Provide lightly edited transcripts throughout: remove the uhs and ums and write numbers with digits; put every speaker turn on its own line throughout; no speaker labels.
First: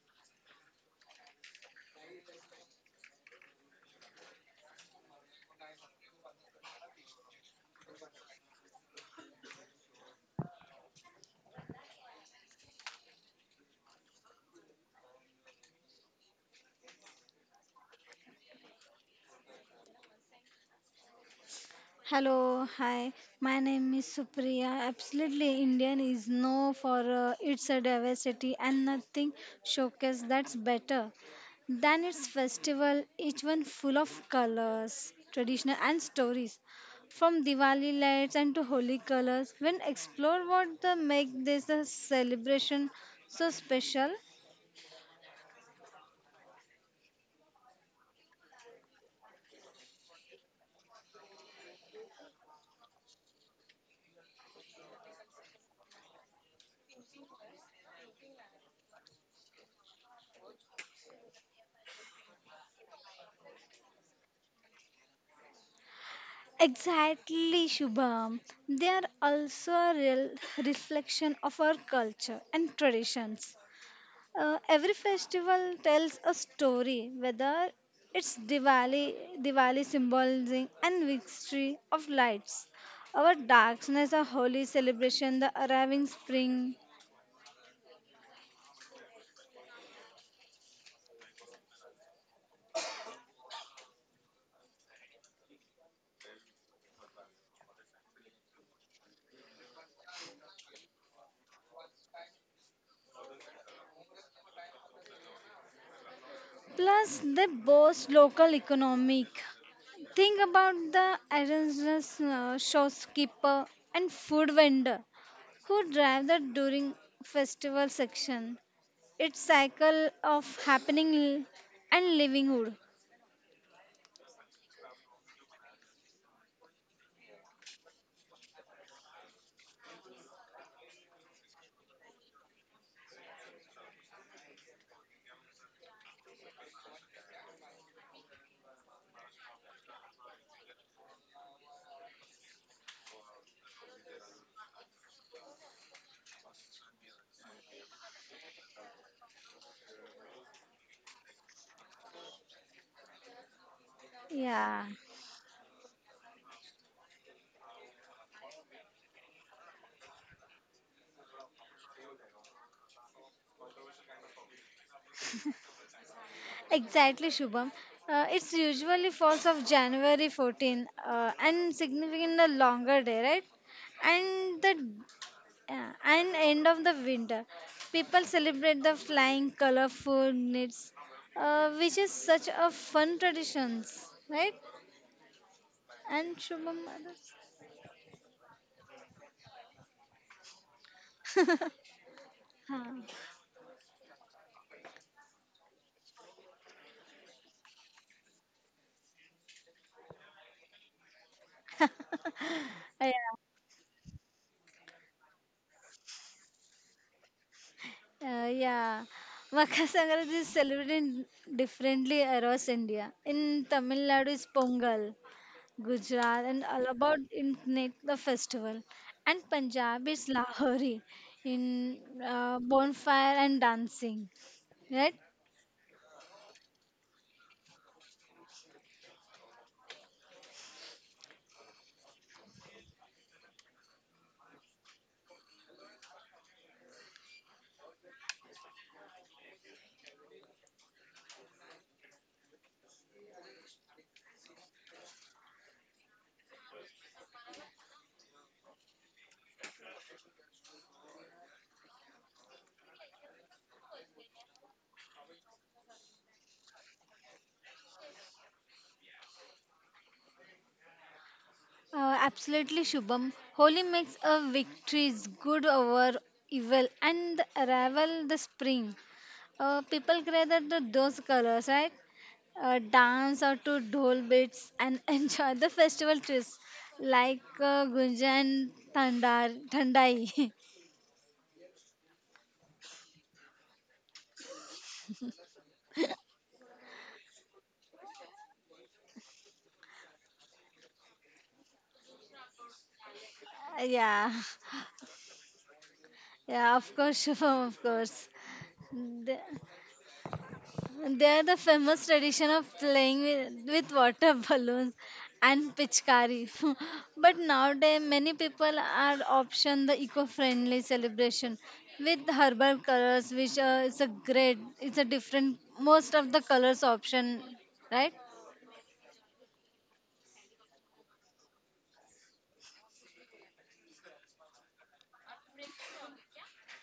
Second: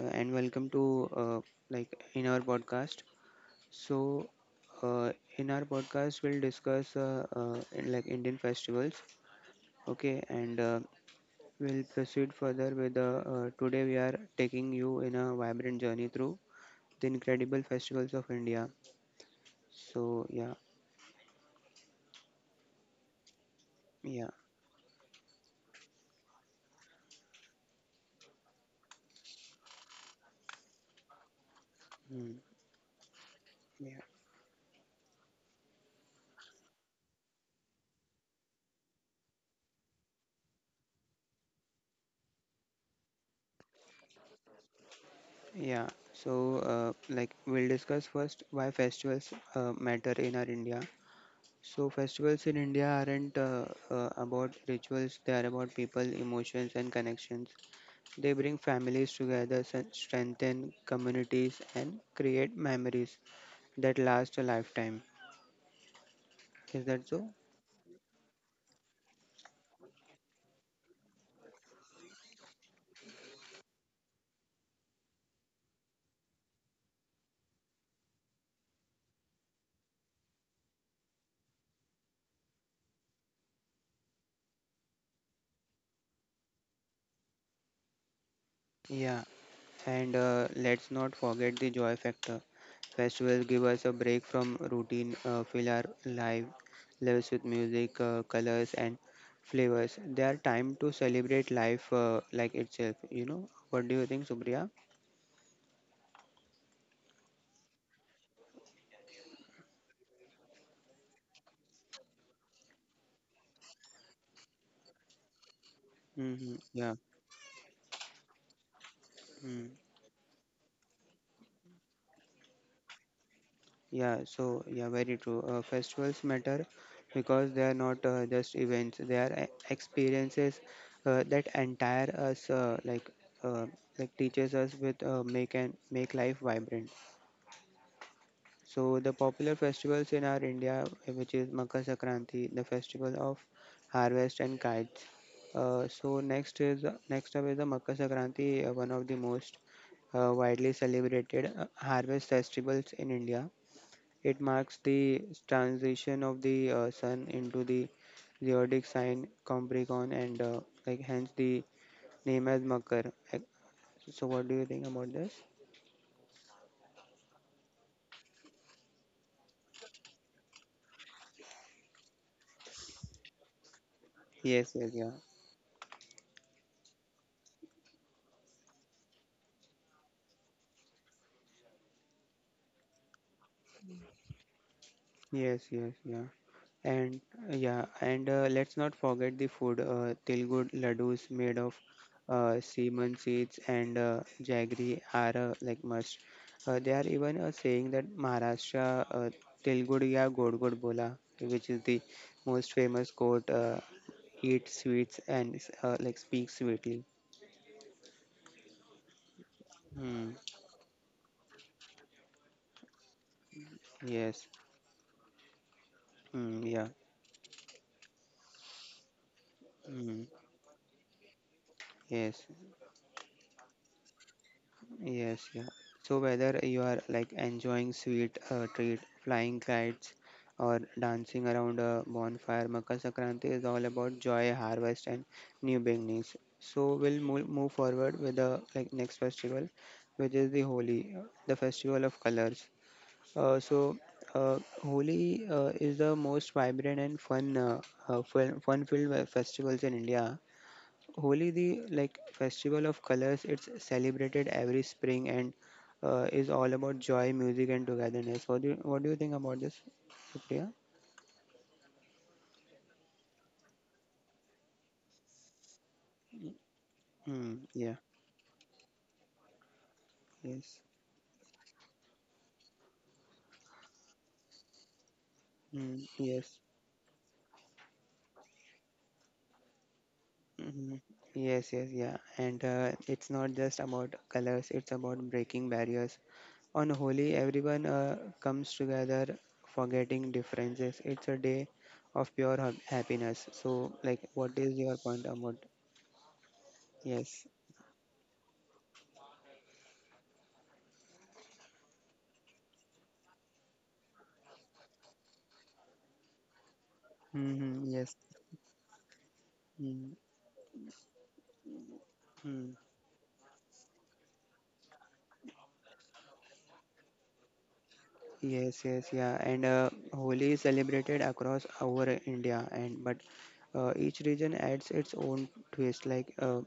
and welcome to like in our podcast. So in our podcast, we'll discuss in, like Indian festivals. Okay, and we'll proceed further with today we are taking you in a vibrant journey through the incredible festivals of India. So yeah,
Hello, hi. My name is
yeah,
Supriya. Absolutely, Indian is no for its diversity and nothing showcase that's better than its
mm,
festival. Each one full of
yeah,
colors, traditional and stories, from Diwali lights and to holy colors. When explore what the make this a celebration so special.
yeah. So we'll discuss first why festivals matter in our India. So festivals in India aren't about rituals, they are about people, emotions and connections. They bring families together, strengthen communities and create memories that last a lifetime. Is that so?
Exactly, Shubham. They are also a real reflection of our culture and traditions. Every festival tells a story, whether it's Diwali, symbolizing and victory of lights, our darkness, a holy celebration, the arriving spring.
Yeah. And let's not forget the joy factor. Festivals give us a break from routine, fill our life lives with music, colors and flavors. They are time to celebrate life itself, What do you think, Supriya?
Plus, they boast local economic. Think about the arrangements, shopkeeper and food vendor who drive the
Mm-hmm.
during
Yeah.
festival section. It's
Mm.
cycle of happening and livelihood.
Yeah. So yeah, very true. Festivals matter because they are not just events; they are experiences that entire us, uh, like teaches us with make and make life vibrant. So the popular festivals in our India, which is Makar Sankranti, the festival of harvest and kites. So next is next up is the Makar Sankranti, one of the most widely celebrated harvest festivals in India. It
Yeah.
marks the transition of the sun into the zodiac sign Capricorn, and hence the name as Makar. So, what do you think about this?
Exactly, Shubham. It's usually falls of January 14th and significant a longer day, right? And
Yes,
the
yes, yeah.
and end of the winter, people celebrate the flying colorful knits, which is such a fun traditions, right?
Yes, yes, yeah.
And Shubham,
And
others?
yeah, and let's not forget the food, Telugu laddus made of semen seeds and jaggery are must. They are even saying that Maharashtra Tilgudiya God God Bola, which is the most
Uh,
famous quote, eat sweets and speak sweetly.
yeah, uh, yeah. Makar Sankranti is
Hmm.
celebrated differently across India. In Tamil Nadu is
Yes.
Pongal. Gujarat and all
Hmm. Yeah.
about Inknik, the festival, and Punjab is
Hmm.
Lahori in
Yes.
bonfire and dancing. Right?
Yes, yeah. So whether you are enjoying sweet treat, flying kites, or dancing around a bonfire, Makar Sankranti is all about joy, harvest, and new beginnings. So we'll move forward with the next festival, which is the Holi, the festival of colors. Uh, so Holi is the most vibrant and fun-filled festivals in India. Holi, the festival of colors, it's celebrated every spring and is all about joy, music, and togetherness. What do you think about this, Priya?
Absolutely, Shubham. Holi makes a victories good over evil and the
Mm, yeah.
arrival the spring. People gather the
Yes.
those colors, right? Dance or to dhol beats and enjoy the festival
Mm,
trees
yes.
like Gunja and Thandai.
Hmm. Yes. Yes. Yeah. And it's not just about colors. It's about breaking barriers. On Holi, everyone comes together, forgetting differences. It's a day of pure happiness. So,
Yeah.
what is your point about?
Yeah, of course,
Yes.
Shubham, of course. They they are the famous tradition of playing with water balloons and pitchkari. But
Mm-hmm.
nowadays, many people are option the
Yes.
eco-friendly celebration with herbal
Hmm.
colors, which is a great, it's a different, most of the colors option, right?
Yes, yes, yeah. And Holi is celebrated across our India, and but each region adds its own twist. Like uh,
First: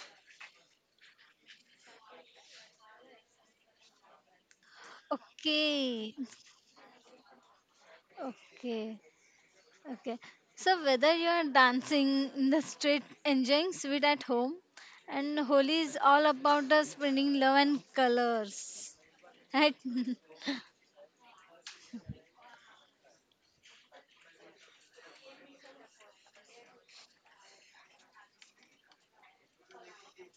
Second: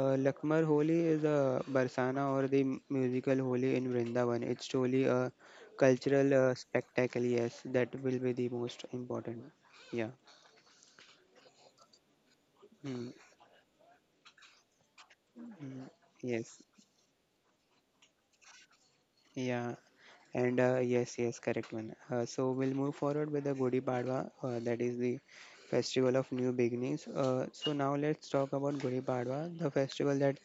uh, Lakmar Holi is a Barsana or the musical Holi in Vrindavan. It's truly a
Okay,
cultural spectacle. Yes, that will be the most
okay.
important. Yeah.
Okay. So whether you're dancing in the street,
Hmm.
enjoying sweet at home, and
Hmm.
Holi is all
Yes.
about the spreading love and colors.
Yeah.
Right?
And yes, yes, correct one. So we'll move forward with the Gudi Padwa, that is the festival of new beginnings. So now let's talk about Gudi Padwa, the festival that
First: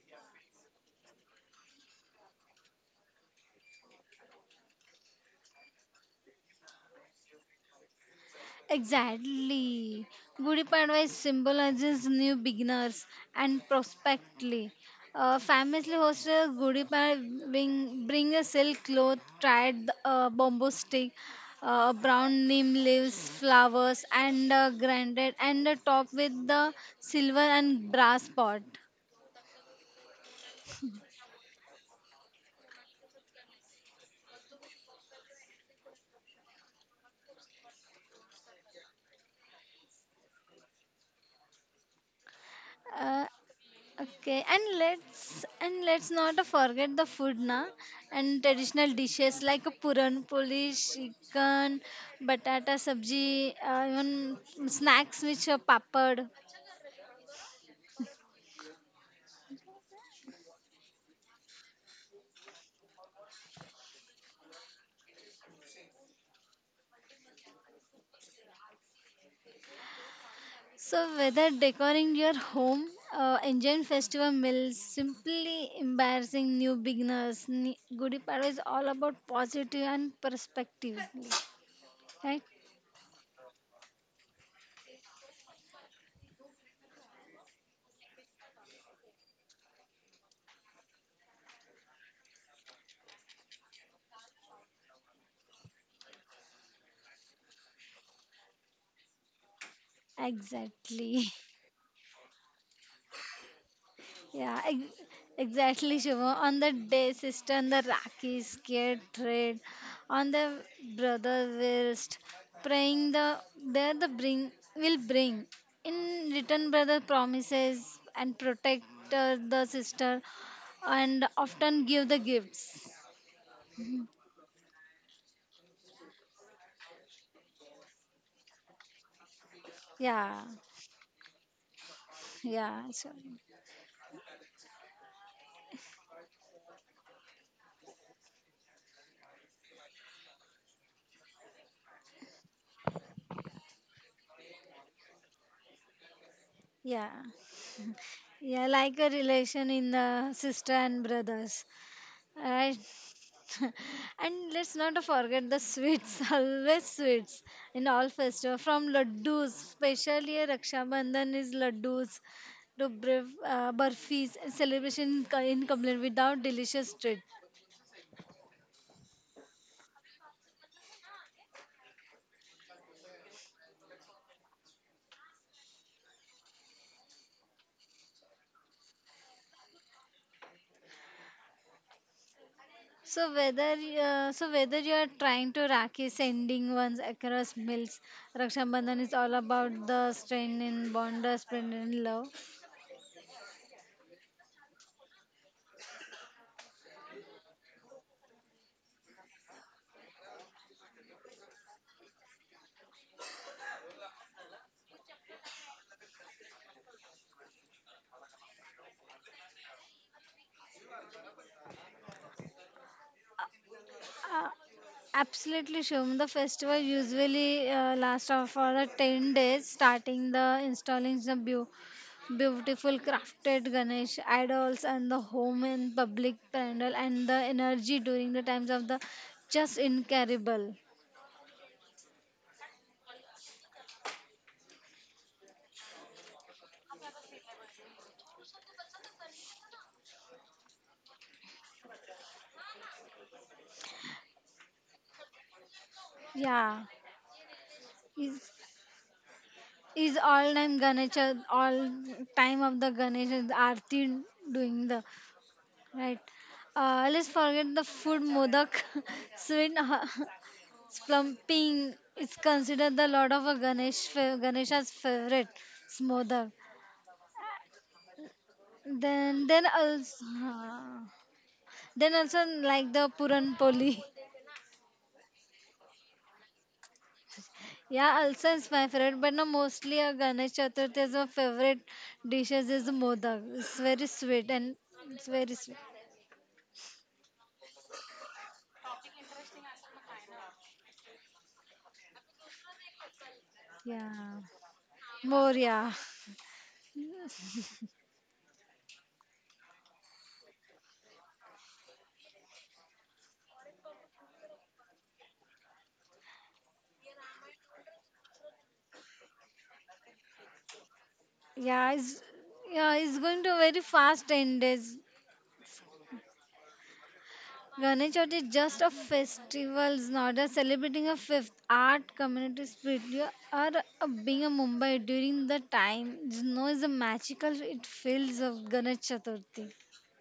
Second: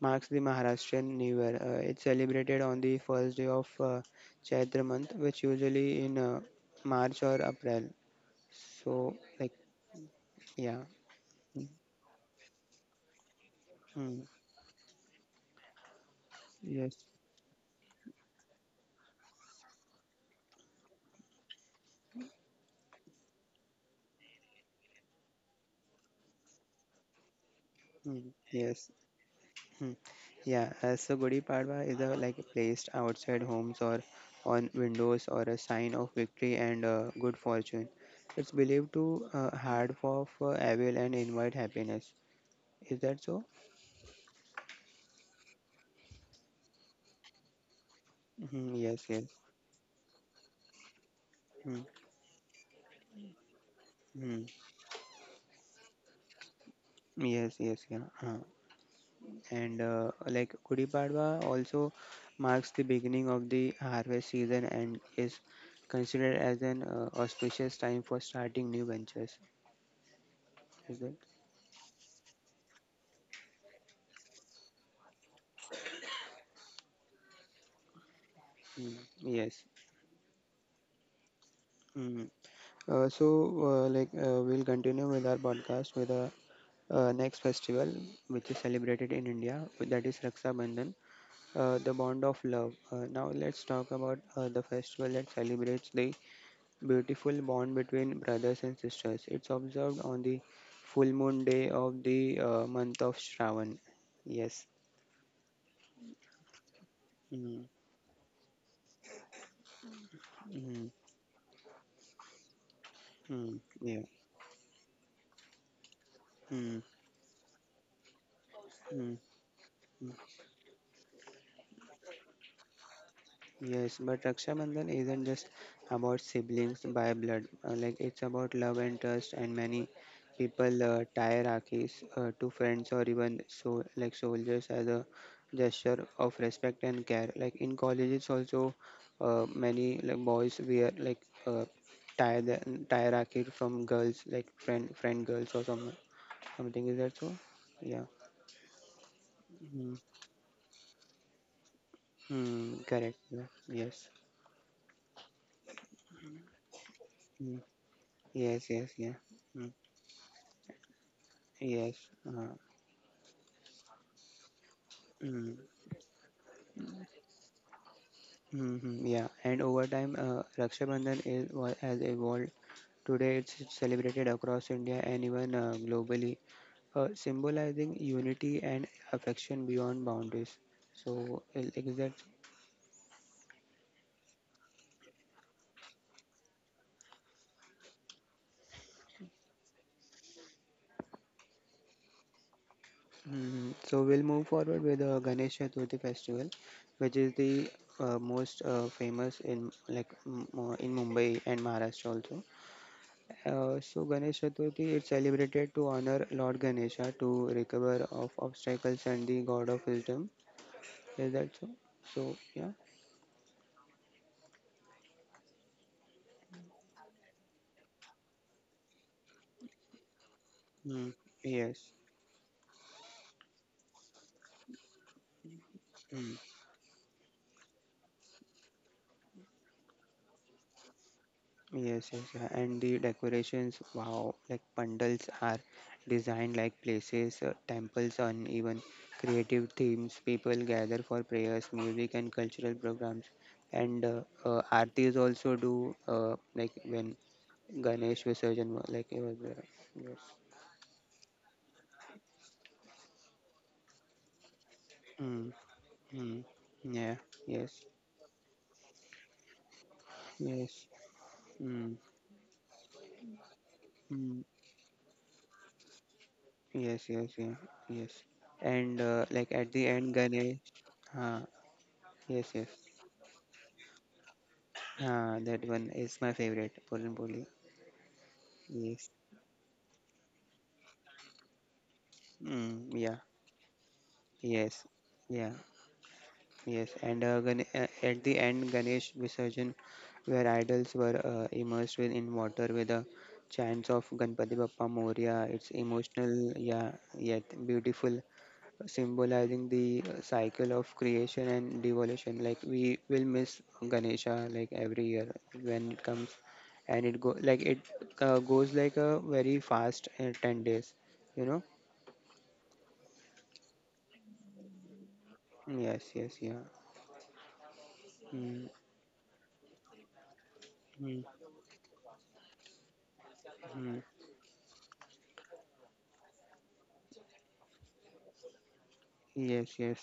marks the Maharashtrian New Year. It's celebrated on the first day of Chaitra month, which usually in March or April. So, like,
Exactly. Gudi
yeah.
Padwa is
Mm,
symbolizes new beginners and
mm,
prospectly. Famously hosted Gudi
yes.
Padwa bring a silk cloth, tried bamboo stick, brown neem leaves, flowers, and granite, and top with the silver and brass
Mm,
pot.
yes. Hmm. Yeah, so Gudi Padwa is a, placed outside homes or on windows or a sign of victory and good fortune. It's believed to hard for evil and invite happiness. Is that
Uh,
so?
Okay, and let's not forget the food na and
Mhm,
traditional
yes, yes.
dishes like a puran poli, chicken,
Mm,
batata sabji, even
mm.
snacks which are papad.
Yes, yes, yeah. Uh, and Gudi Padwa also marks the beginning of the harvest season and is considered as an auspicious time for starting new ventures. Is that?
So whether decorating your home, enjoying festival meals, simply embarrassing new beginners, Gudi Padwa is all
Mm,
about
yes.
positive and perspective,
Mm.
right?
So, we'll continue with our podcast with the next festival, which is celebrated in India, that is Raksha Bandhan, the bond of love. Now, let's talk about the festival that celebrates the beautiful bond between brothers and sisters. It's observed on the full
Exactly.
moon day of the month of Shravan.
Yeah,
Yes.
ex- exactly, Shivam. On the day, sister
Mm,
and the Rakhi scared trade on the
mm,
brother wrist, praying the
mm,
there
yeah.
the bring will bring. In
Mm,
return,
mm,
brother promises and protect
mm.
the sister, and often give the gifts.
Yes, but Raksha Bandhan isn't just about siblings by blood. It's about love and trust, and many
Yeah,
people tie Rakhis to
yeah,
friends or
so,
even so soldiers as a gesture of respect and care. Like in colleges also, many boys wear uh, tie the tie Rakhi from girls like friend girls or something. Is
yeah,
that so? Yeah.
yeah, like a relation
Mm-hmm.
in the sister and brothers,
Hmm,
right?
correct. Yeah. Yes.
And let's not forget the sweets, always sweets
Mm.
in all festival.
Yes. Yes.
From
Yeah.
laddus,
Hmm.
especially Raksha Bandhan is
Yes.
laddus
Uh,
to burfis celebration
mm,
incomplete without delicious treat.
hmm, yeah. And over time, Raksha Bandhan has evolved. Today, it's celebrated across India and even globally, symbolizing unity and affection beyond boundaries. So, that.
So whether so whether you are trying to Rakhi sending ones across mills, Raksha Bandhan is all about the strain in bond, the strain in love.
Mhm. So, we'll move forward with the Ganesh Chaturthi festival, which is the most famous in in Mumbai and Maharashtra also. So Ganesh Chaturthi is celebrated to honor Lord Ganesha to recover of obstacles and the god of wisdom. Is that so? So yeah.
Uh, Absolutely, Shum. The festival usually lasts of for the 10 days, starting the installing
Mm.
the
Yes.
beautiful crafted Ganesh idols and the home and public
Mm.
pandal and the energy during the times of the just incredible.
Yes, yes, yeah. And the decorations, wow, pandals are designed like places, temples on even creative themes. People gather for prayers, music, and cultural programs. And aartis also do
Yeah.
when Ganesh
Is
Visarjan, it was there.
is
Yes.
all time Ganesh all time of the Ganesh is Aarti doing the
Hmm.
right.
Mm, yeah,
Let's forget
yes,
the food modak, sweet
yes,
Splumping
mm,
is considered the Lord of a
mm,
Ganesha's favorite smother.
yes, yes, yeah, yes. And
Then then
at the end,
also
Ganesh, uh,
then also
yes, yes,
like the Puran Poli.
that one is my favorite, Puran Poli.
Yeah, also is my
Yes,
favorite, but no, mostly a Ganesh Chaturthi is my favorite dishes is
mm, yeah,
modak. It's very sweet and
yes,
it's
yeah,
very sweet.
yes. And at the end, Ganesh Visarjan, where idols were immersed in water with the chants of
Yeah,
Ganpati Bappa Moria.
more
It's
yeah,
emotional, yeah, yet beautiful, symbolizing the cycle of creation and devolution. Like we will miss ganesha every year when it comes and it go like it goes like a very fast 10 days, you know
yeah. It's Yeah, it's going to very fast 10 days.
yes, yes, yeah.
Ganesh Chaturthi is just
Mm,
a festival, it's not a celebrating a
mm,
fifth art community spirit. You are
mm.
being a Mumbai during the time. You know, is the magical it feels of Ganesh Chaturthi.
Yes, yes,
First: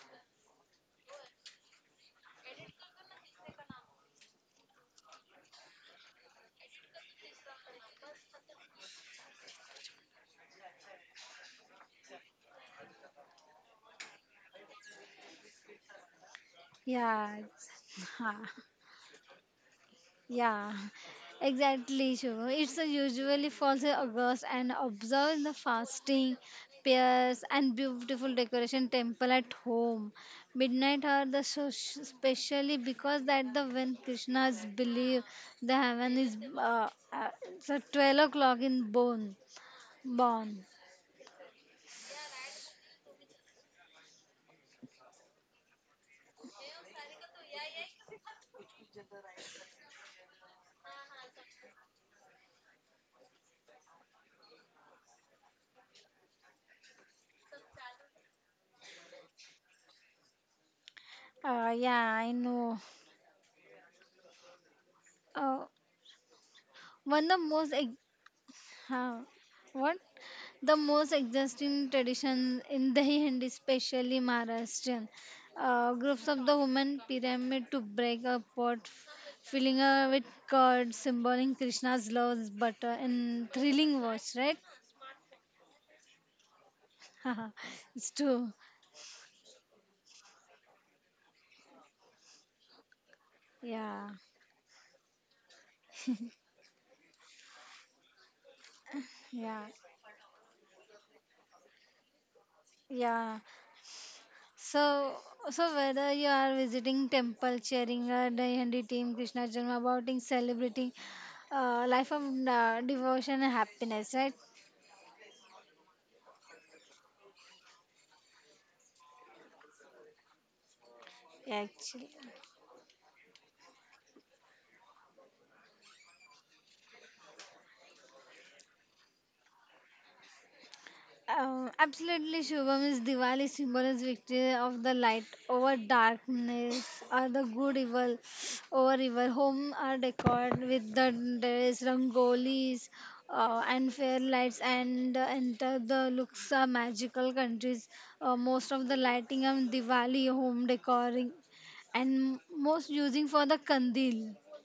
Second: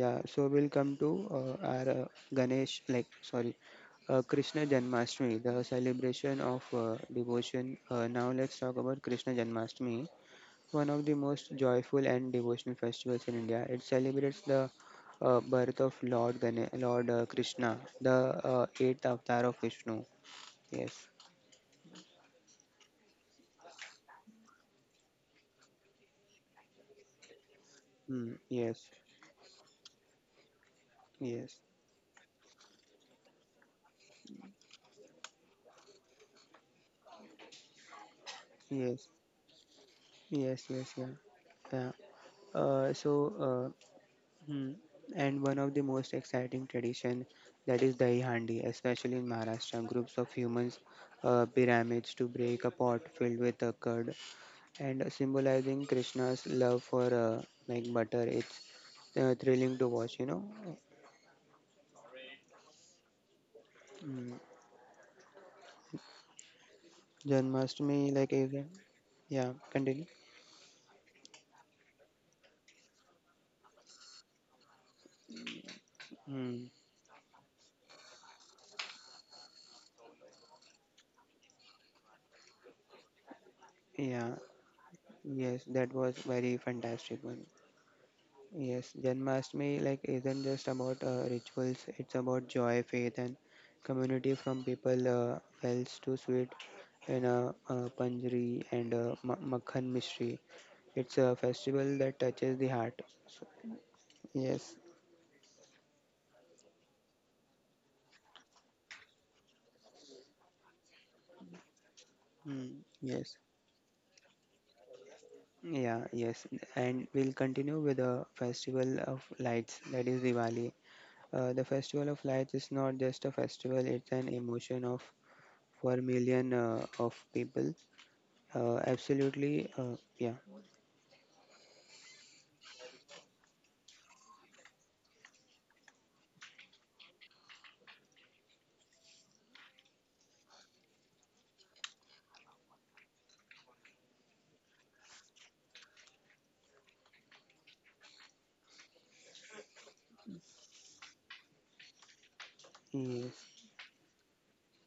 yeah. So we'll come to our ganesh like sorry Krishna Janmashtami, the celebration of devotion. Now let's talk about Krishna Janmashtami, one of the most joyful and devotional festivals in India. It celebrates the birth of Lord
Yeah.
Krishna,
it's-
the eighth avatar of Vishnu.
Yeah,
Yes,
exactly, Shubham. It's usually falls in August and observe the fasting, prayers, and
mm,
beautiful
yes,
decoration temple at home. Midnight are the
yes,
so specially because that the when Krishna's believe the heaven is it's at 12 o'clock in
yes,
bone
yes,
born.
yes, yeah, yeah. So, mm, and one of the most exciting tradition that is Dahi Handi, especially in Maharashtra. Groups of humans pyramids to break a pot filled with a curd and symbolizing Krishna's love for butter. It's thrilling to watch, you know.
Yeah, I know.
Mm.
Uh, one of the most
Janmashtami, like,
ex-
you can-
Huh.
yeah, continue.
What? The most existing tradition in Dahihandi, especially Maharashtrian, groups of
Mm.
the women pyramid to break a pot, filling with curd, symboling Krishna's love's butter, and thrilling
Yeah,
watch, right?
yes, that was very fantastic one.
It's true.
Yes, Janmashtami, isn't just about rituals, it's about joy, faith, and
Yeah,
community from people wells to sweet in a, panjari and
yeah,
makhan mystery. It's a festival that touches the heart.
yeah.
Yes,
So, so whether you are visiting temple, cheering a Dayandi team, Krishna Janma, abouting celebrating life of
mm. Yes.
devotion and happiness, right?
Yeah, yes, and we'll continue with the festival of lights that is Diwali. The festival of
Actually.
lights is not just a festival, it's an emotion of for million of people. Absolutely, yeah,
Absolutely, Shubham is Diwali symbol is victory of the light over darkness, or the good evil over evil. Home are decorated with the dress, rangolis, and fair lights, and enter the looks are magical countries. Most of the lighting on Diwali home decoring, and most using
yes,
for the kandil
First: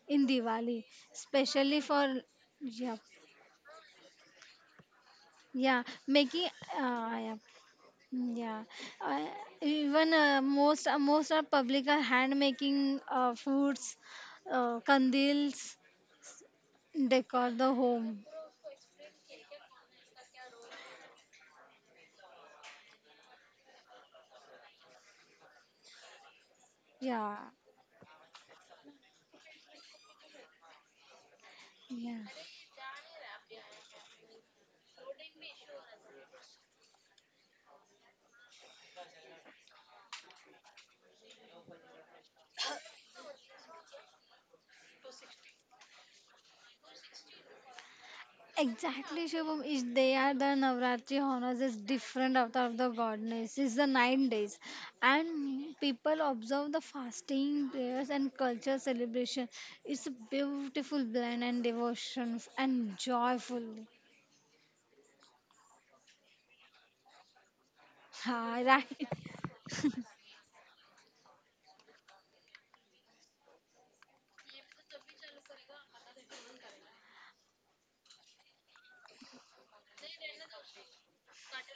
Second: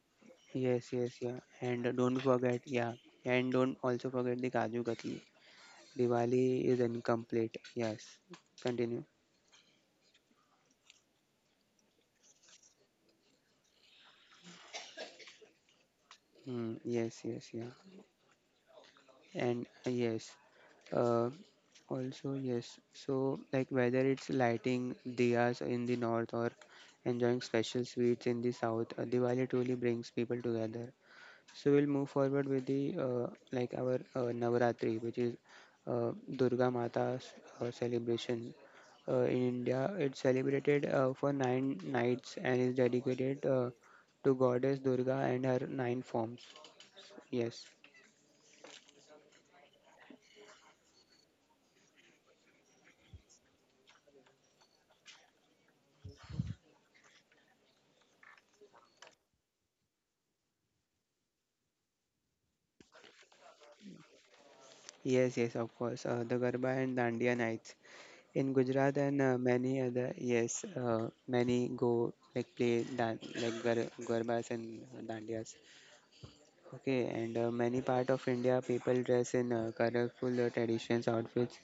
in Diwali,
yes, yes, yeah,
especially
and don't
for
forget, yeah,
yeah,
and don't also forget the Kaju Katli.
yeah, making
Diwali is
uh, yeah
incomplete, yes,
yeah,
continue.
uh, even most are public are hand making foods, candles,
Mm, yes,
decor
yes,
the
yeah,
home.
and yes, uh, also, yes. So, whether it's lighting diyas in the north or
Yeah,
enjoying special sweets in the south, Diwali truly brings people together. So we'll move
yeah,
forward with the like our Navaratri, which is Durga Mata's celebration. In India, it's celebrated for nine nights and is dedicated to goddess Durga and her nine forms. Yes,
exactly. Shubham is they are the Navratri honors is different avatar of the goddess. It's the 9 days, and people observe the fasting, prayers, and culture celebration. It's a beautiful blend and devotion and joyful.
yes, yes, of course. The Garba and Dandiya nights in
Ha
Gujarat and
right.
many other, yes, many go like play dan like gar garbas and dandiyas. Okay, and many part of India people dress in colorful traditions outfits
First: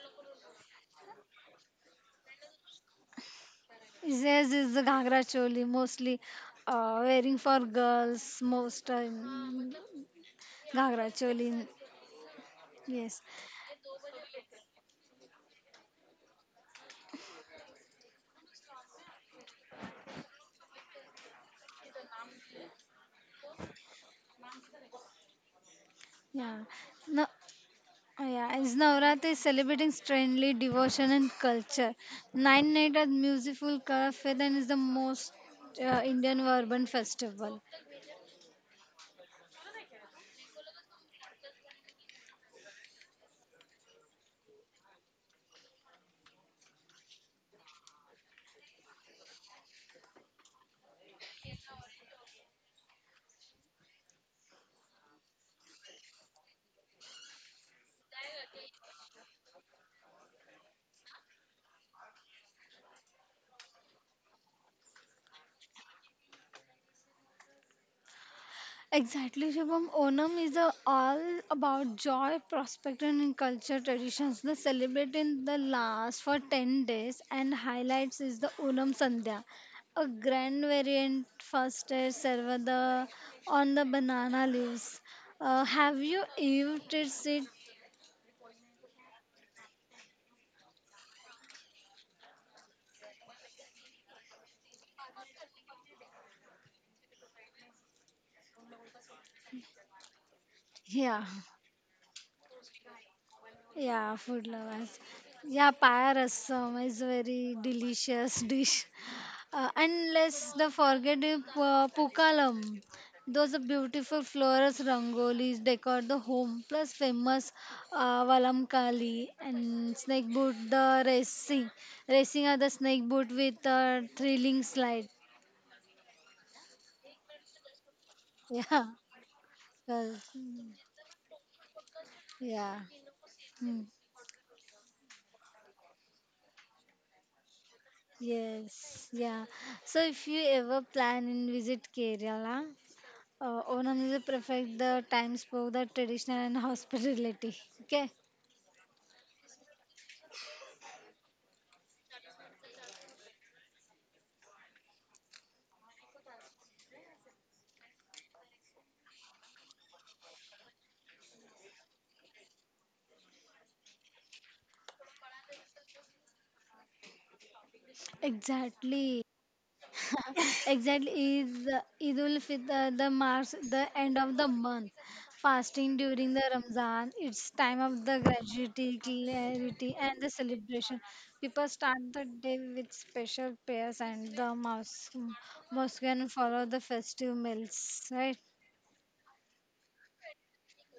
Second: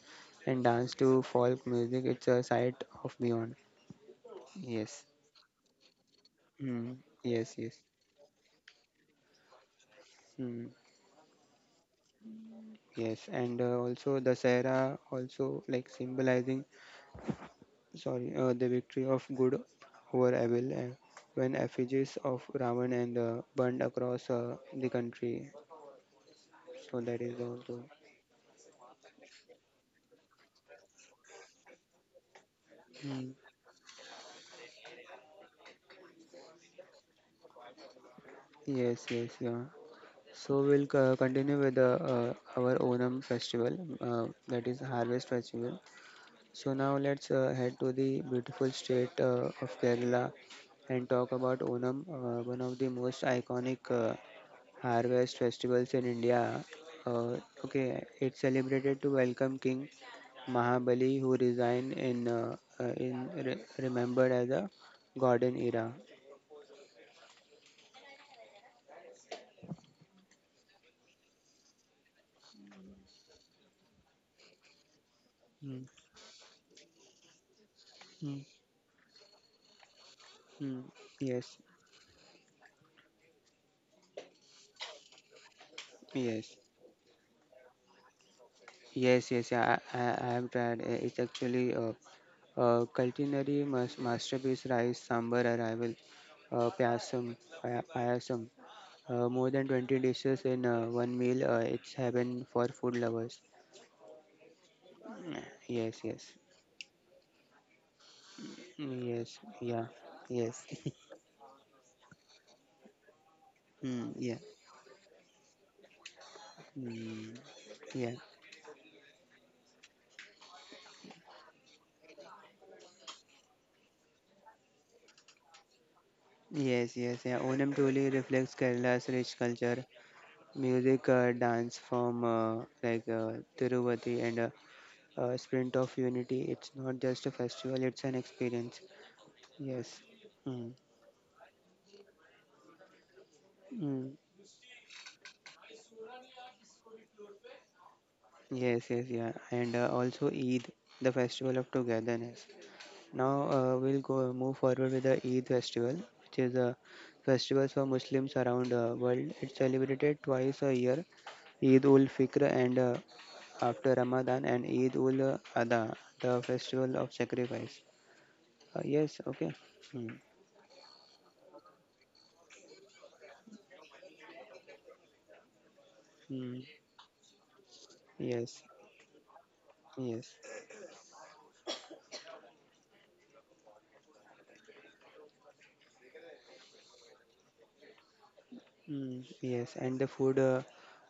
and dance to folk music. It's a sight of beyond.
Yes, is the
Yes.
Ghangra Choli mostly
Mm,
wearing
yes.
for
Yes.
girls most time.
Mm,
Ghangra Choli,
yes.
yes,
And also the Sahara also symbolizing sorry, the victory of good over evil when effigies of Ravan and burned across the country.
yeah.
So that is
No,
also.
Yeah. Is Navratri is celebrating strangely devotion and culture. Nine night at
Mm.
musical fair Then is the most Indian urban festival.
Yes, yes, yeah. So we'll continue with the, our Onam festival, that is harvest festival. So now let's head to the beautiful state of Kerala and talk about Onam, one of the most iconic harvest festivals in India. Uh, okay, it's celebrated to welcome King Mahabali, who resigned in remembered as a golden era.
Exactly, Shivam. Onam is a, all about joy, prosperity, and culture traditions. The celebrate in the
Mm,
last for 10 days, and highlights
mm,
is the Onam Sandhya, a grand
mm.
variant
Yes,
first servada on the banana leaves. Have you
yes,
eaten it?
yes, yes. Yeah, I have tried. It's actually a culinary masterpiece rice sambar arrival payasam, payasam. More than 20 dishes in one
Yeah,
meal. It's heaven for food lovers.
yeah, food lovers. Yeah,
Yes, yes.
payarasam is very delicious dish.
Yes, yeah,
And let's
yes,
the forget the Pukalam. Those are
mm,
beautiful
yeah,
flowers, rangolis decor the home, plus
mm,
famous
yeah,
Valamkali and snake boot, the racing. Racing are the snake boot with a thrilling slide.
yes, yes, yeah. Onam truly reflects
Yeah.
Kerala's rich culture,
Well,
music, dance form,
yeah.
like
Hmm.
Tiruvati and a Sprint of Unity. It's not just a festival; it's an experience.
Yes. Yeah.
Yes.
So if you
Mm,
ever plan and visit Kerala,
mm,
Onam is a perfect the time spoke the traditional and hospitality. Okay.
yes, yes, yeah. And also Eid, the festival of togetherness. Now we'll go move forward with the Eid festival, which is a festival for Muslims around the world. It's celebrated twice a year, Eid ul Fitr and after Ramadan and Eid ul Adha, the festival of sacrifice. Yes,
Exactly,
okay. Hmm.
exactly is Eid ul Fitr, the marks the end of the month. Fasting during the
Hmm.
Ramzan, it's time of the
Yes,
gratitude, clarity, and
yes,
the celebration. People start the day with special prayers and the mosque and follow the festive meals. Right?
hmm, yes. And the food, uh,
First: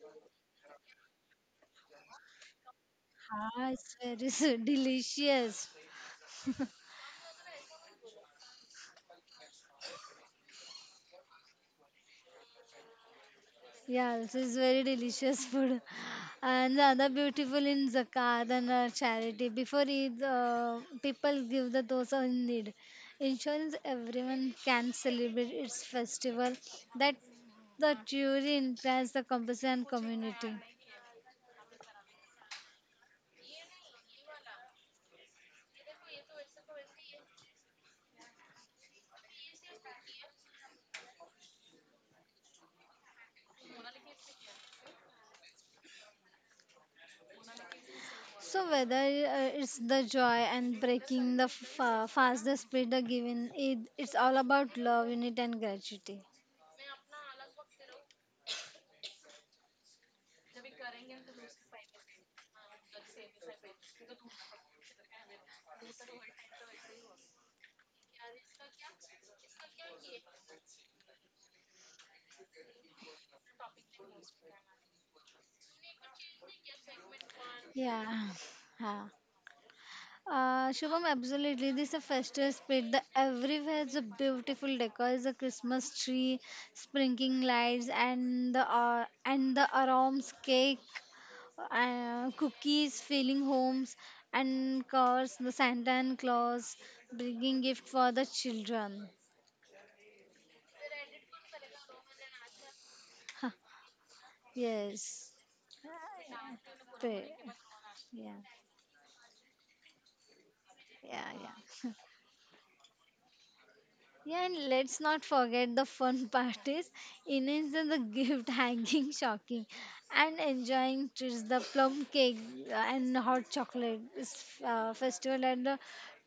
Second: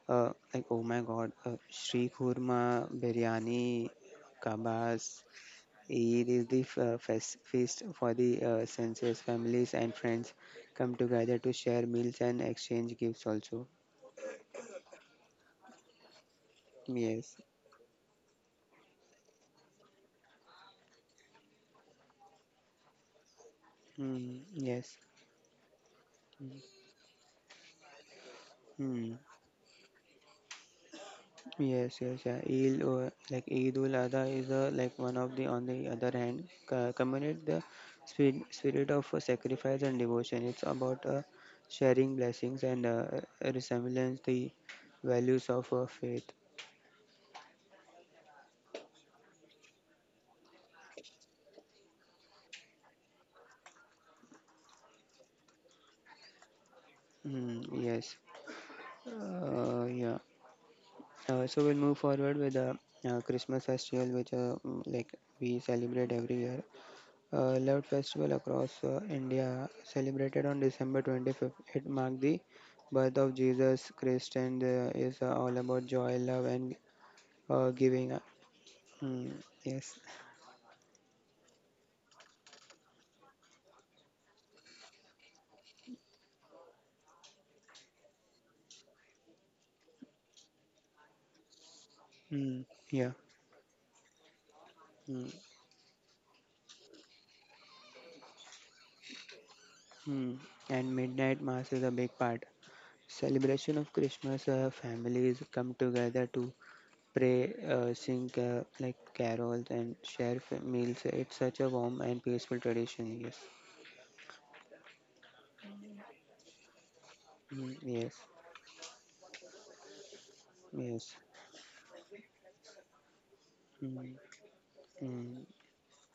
uh, like oh my God, Shri Kurma,
Ah,
biryani,
it's very s-
kabas,
delicious.
Eid is the feast for the senses. Families and friends come together to share meals and exchange gifts also.
Yeah, this is very delicious food. And the other
Yes.
beautiful in zakat and charity. Before Eid, people give the those who in need. Insurance,
Mm,
everyone can
yes.
celebrate its festival that the jury implies
Mm,
the compassion and community.
yes, yes, yeah. Eid, like Eidul Adha is like one of the, on the other hand, communicate the spirit of sacrifice and devotion. It's about sharing blessings and resemblance the values of faith.
So whether It's the joy and breaking the fast, the spirit the giving, it's all about love, unity and gratitude.
Mm, yes. Yeah. So we'll move forward with the Christmas festival, which like we celebrate every year. Loved festival across India, celebrated on December 25th. It marked the birth of Jesus Christ and is all about joy, love, and giving.
Yeah. Yeah.
Mm, yes.
Shubham, absolutely. This is a festive spirit. The everywhere is a beautiful decor. It's a Christmas tree, sprinkling lights, and the aroms, cake,
Mm,
cookies,
yeah.
filling homes, and of course
Mm,
the Santa and Claus bringing gift for the children.
mm. And midnight mass is a big part.
Huh.
Celebration of Christmas,
Yes.
families come together to
Pe-
pray,
Yeah.
sing like carols, and share meals.
Yeah.
It's such a
Yeah.
warm and peaceful tradition. Yes,
Yeah, and let's not forget the fun part is innings
mm,
and the
yes,
gift hanging shocking and enjoying
yes.
treats the plum cake and hot chocolate
Mm,
is festival
mm,
and the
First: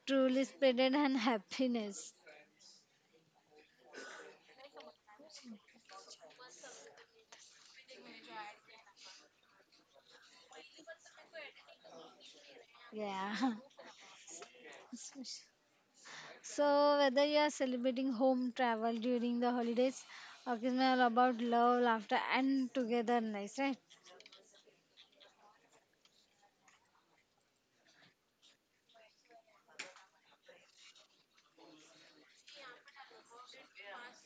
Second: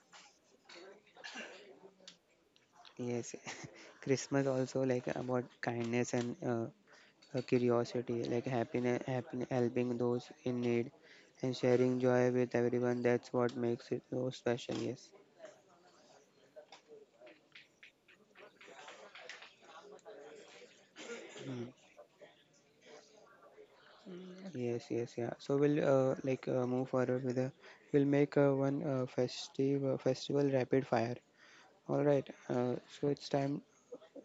truly spreaded and happiness.
yes, Christmas also like about kindness and curiosity, like happiness, helping those in need, and sharing joy with everyone. That's
Yeah.
what makes it so special. Yes.
So whether you are celebrating home travel during the holidays, occasion all about
Mm.
love, laughter and togetherness, right?
Yes, yes, yeah. So we'll move forward with a we'll make one festive festival rapid fire. All right, so it's time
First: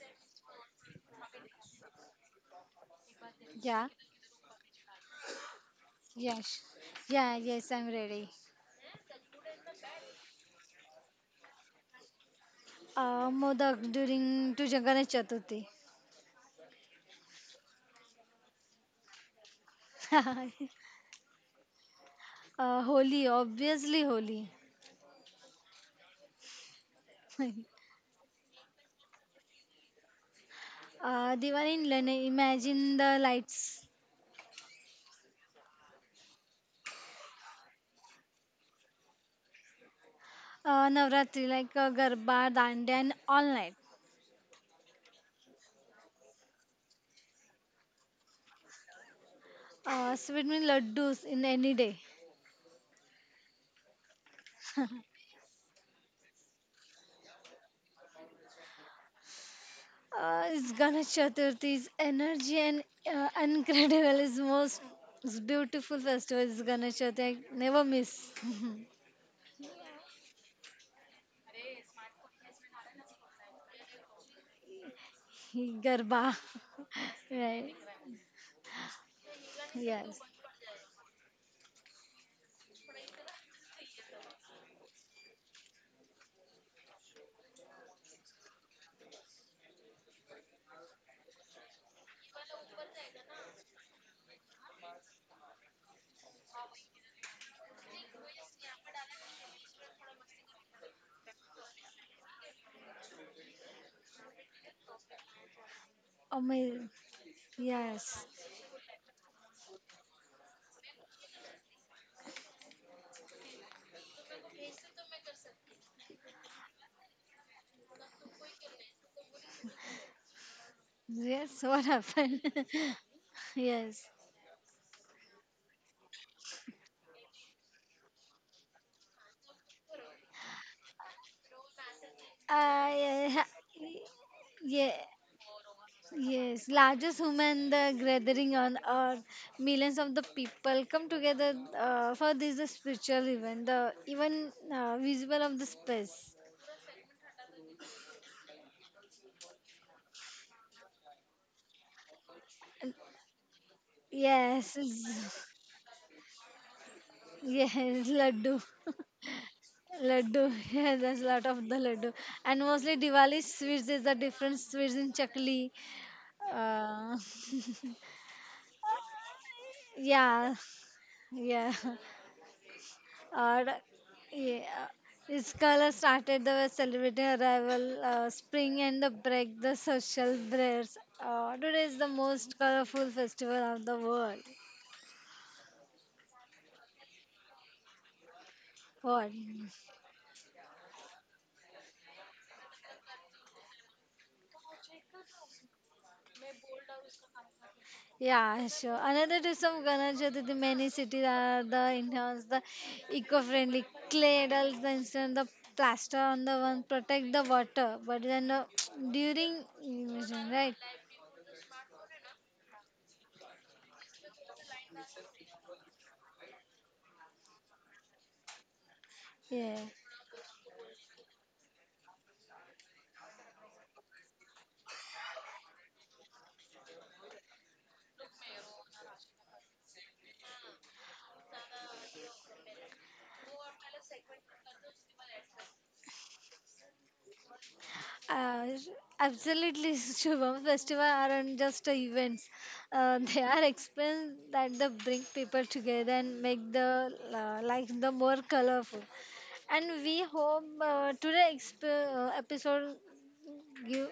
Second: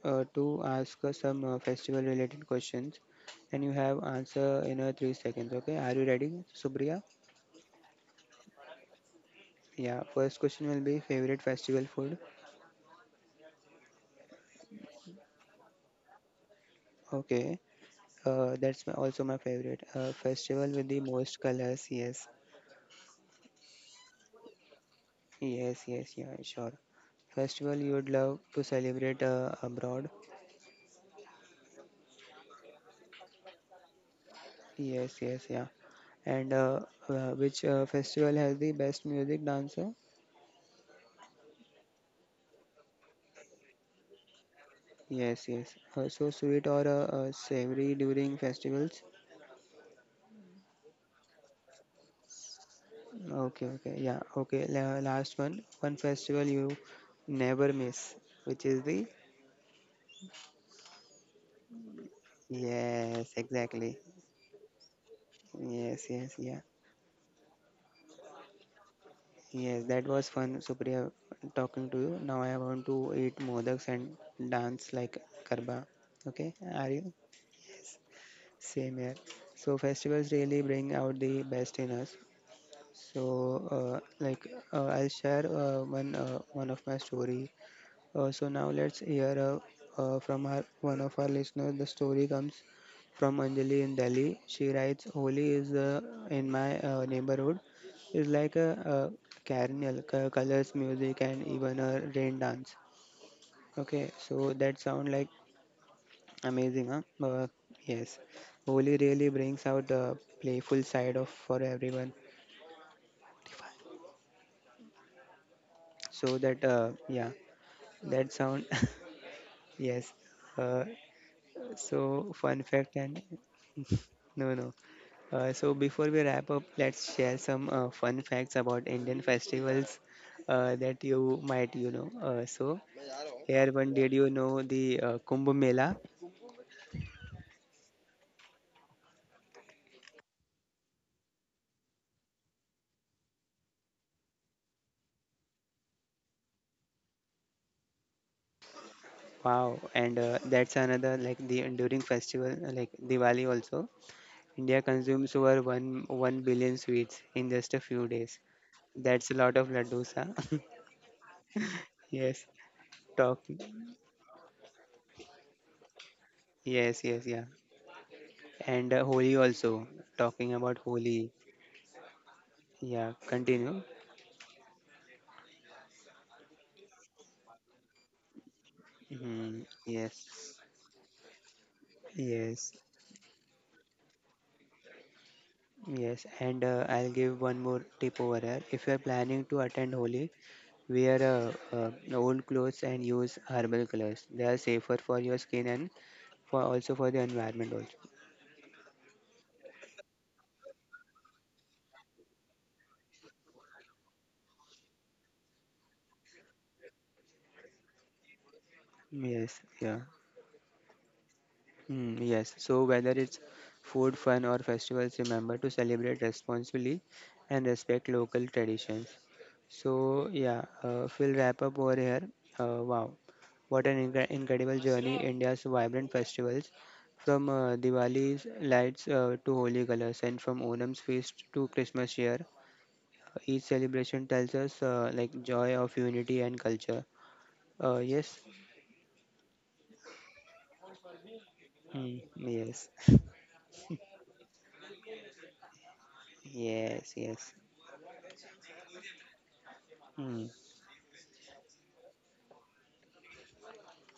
to ask some festival related questions and you
Yeah.
have answer in 3 seconds. Okay, are you ready,
Yes.
Supriya?
Yeah, yes, I'm ready.
Yeah, first question will be favorite festival food.
Modak during to Ganesh Chaturthi.
Okay, that's my, also my favorite.
uh,
Festival with the most colors. Yes,
Holi, obviously Holi.
yes, yes, yeah, sure. Festival you would love to celebrate abroad.
Diwali in Lene, imagine the lights.
Yes, yes, yeah. And which festival has the best music dancer?
Navratri like Garba, Dandi and all night.
Yes, yes. So sweet or savory during festivals?
Sweet mean laddus in any day.
Okay, okay. Yeah, okay. La last one. One festival you never miss, which is the
It's Ganesh Chaturthi's energy and
yes, exactly.
incredible is most it's beautiful
Yes, yes,
festival
yeah.
is Ganesh Chaturthi. I never miss.
Yes, that was fun, Supriya, talking to you. Now I want to eat modaks and dance like Karba.
Garba.
Okay, are you?
Right.
Same here. So
Yes.
festivals really bring out the best in us. So, like, I'll share one of my story. So now let's hear from our, one of our listeners. The story comes from Anjali in Delhi. She writes, "Holi is in my neighborhood. It's like a carnival, colors, music, and even a rain dance." Okay, so that sound like amazing, huh?
Amazing.
Uh, yes,
Yes.
Holi really brings out the playful side of for everyone. So that yeah, that sound yes. Uh,
Yes. What
so
happened?
fun fact and
Yes.
no, no. So before we wrap up, let's share some fun facts about Indian festivals that you might you know. So
I.
here one, did you know the
Yeah,
Kumbh Mela?
yes, largest human the gathering on earth. Millions of the people come together for this the spiritual event, the even visible of the space.
Wow, and that's another like the enduring festival like Diwali also. India
Yes,
consumes
it's-
over one billion sweets in just a few
yes,
days.
laddu,
That's a lot of laddus,
laddu.
huh?
Yeah, there's a lot of the laddu,
Yes,
and mostly
talk.
Diwali sweets is the different sweets in chakli.
Yes, yes,
Uh,
yeah. And Holi also. Talking
yeah,
about Holi.
Yeah.
Yeah, continue.
Or, yeah. Iskala started the celebrity arrival, spring and the
Hmm,
break, the social
yes,
breaks. Today is the most
yes,
colorful festival of the world.
yes. And I'll give one more tip over here. If you're
What?
planning to attend Holi, wear old clothes and use herbal colors. They are safer for your skin and for also for the environment also.
Yeah, sure. Another dish of Ganesh Chaturthi, many cities are the enhance the eco-friendly clay adults the instant the plaster on the one protect the water, but then
Yes,
during
yeah.
erosion, right?
Mm, yes. So whether it's food, fun, or festivals, remember to celebrate responsibly and respect local traditions.
Yeah.
So yeah, we'll wrap up over here. Wow, what an incredible journey! India's vibrant festivals, from Diwali's lights to holy colors, and from Onam's feast to Christmas cheer. Uh, each celebration tells us like joy of unity and culture. Yes,
Uh, absolutely, Shubham. Festival aren't just
mm,
events.
yes,
They are experience that they bring people together and make the
yes, yes,
life the more colorful. And we
mm,
hope episode give,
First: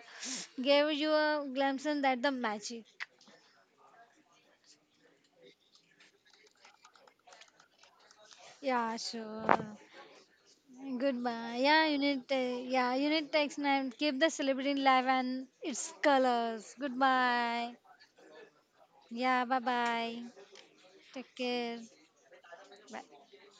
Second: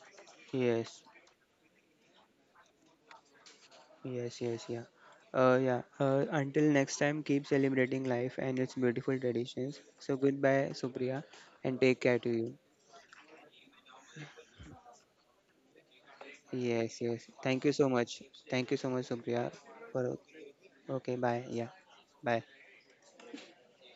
gave
yes.
you a glimpse in that the magic.
Yes, yes, yeah. Yeah. Until next time, keep celebrating life and its
Yeah,
beautiful
sure.
traditions. So goodbye, Supriya,
Goodbye.
and take care to you.
Yeah, you need text and keep the celebrating live and its colors.
Yes, yes. Thank you
Goodbye.
so much. Thank you so much, Supriya.
Yeah, bye
For
bye.
okay, bye.
Take
Yeah,
care.
bye.
Bye.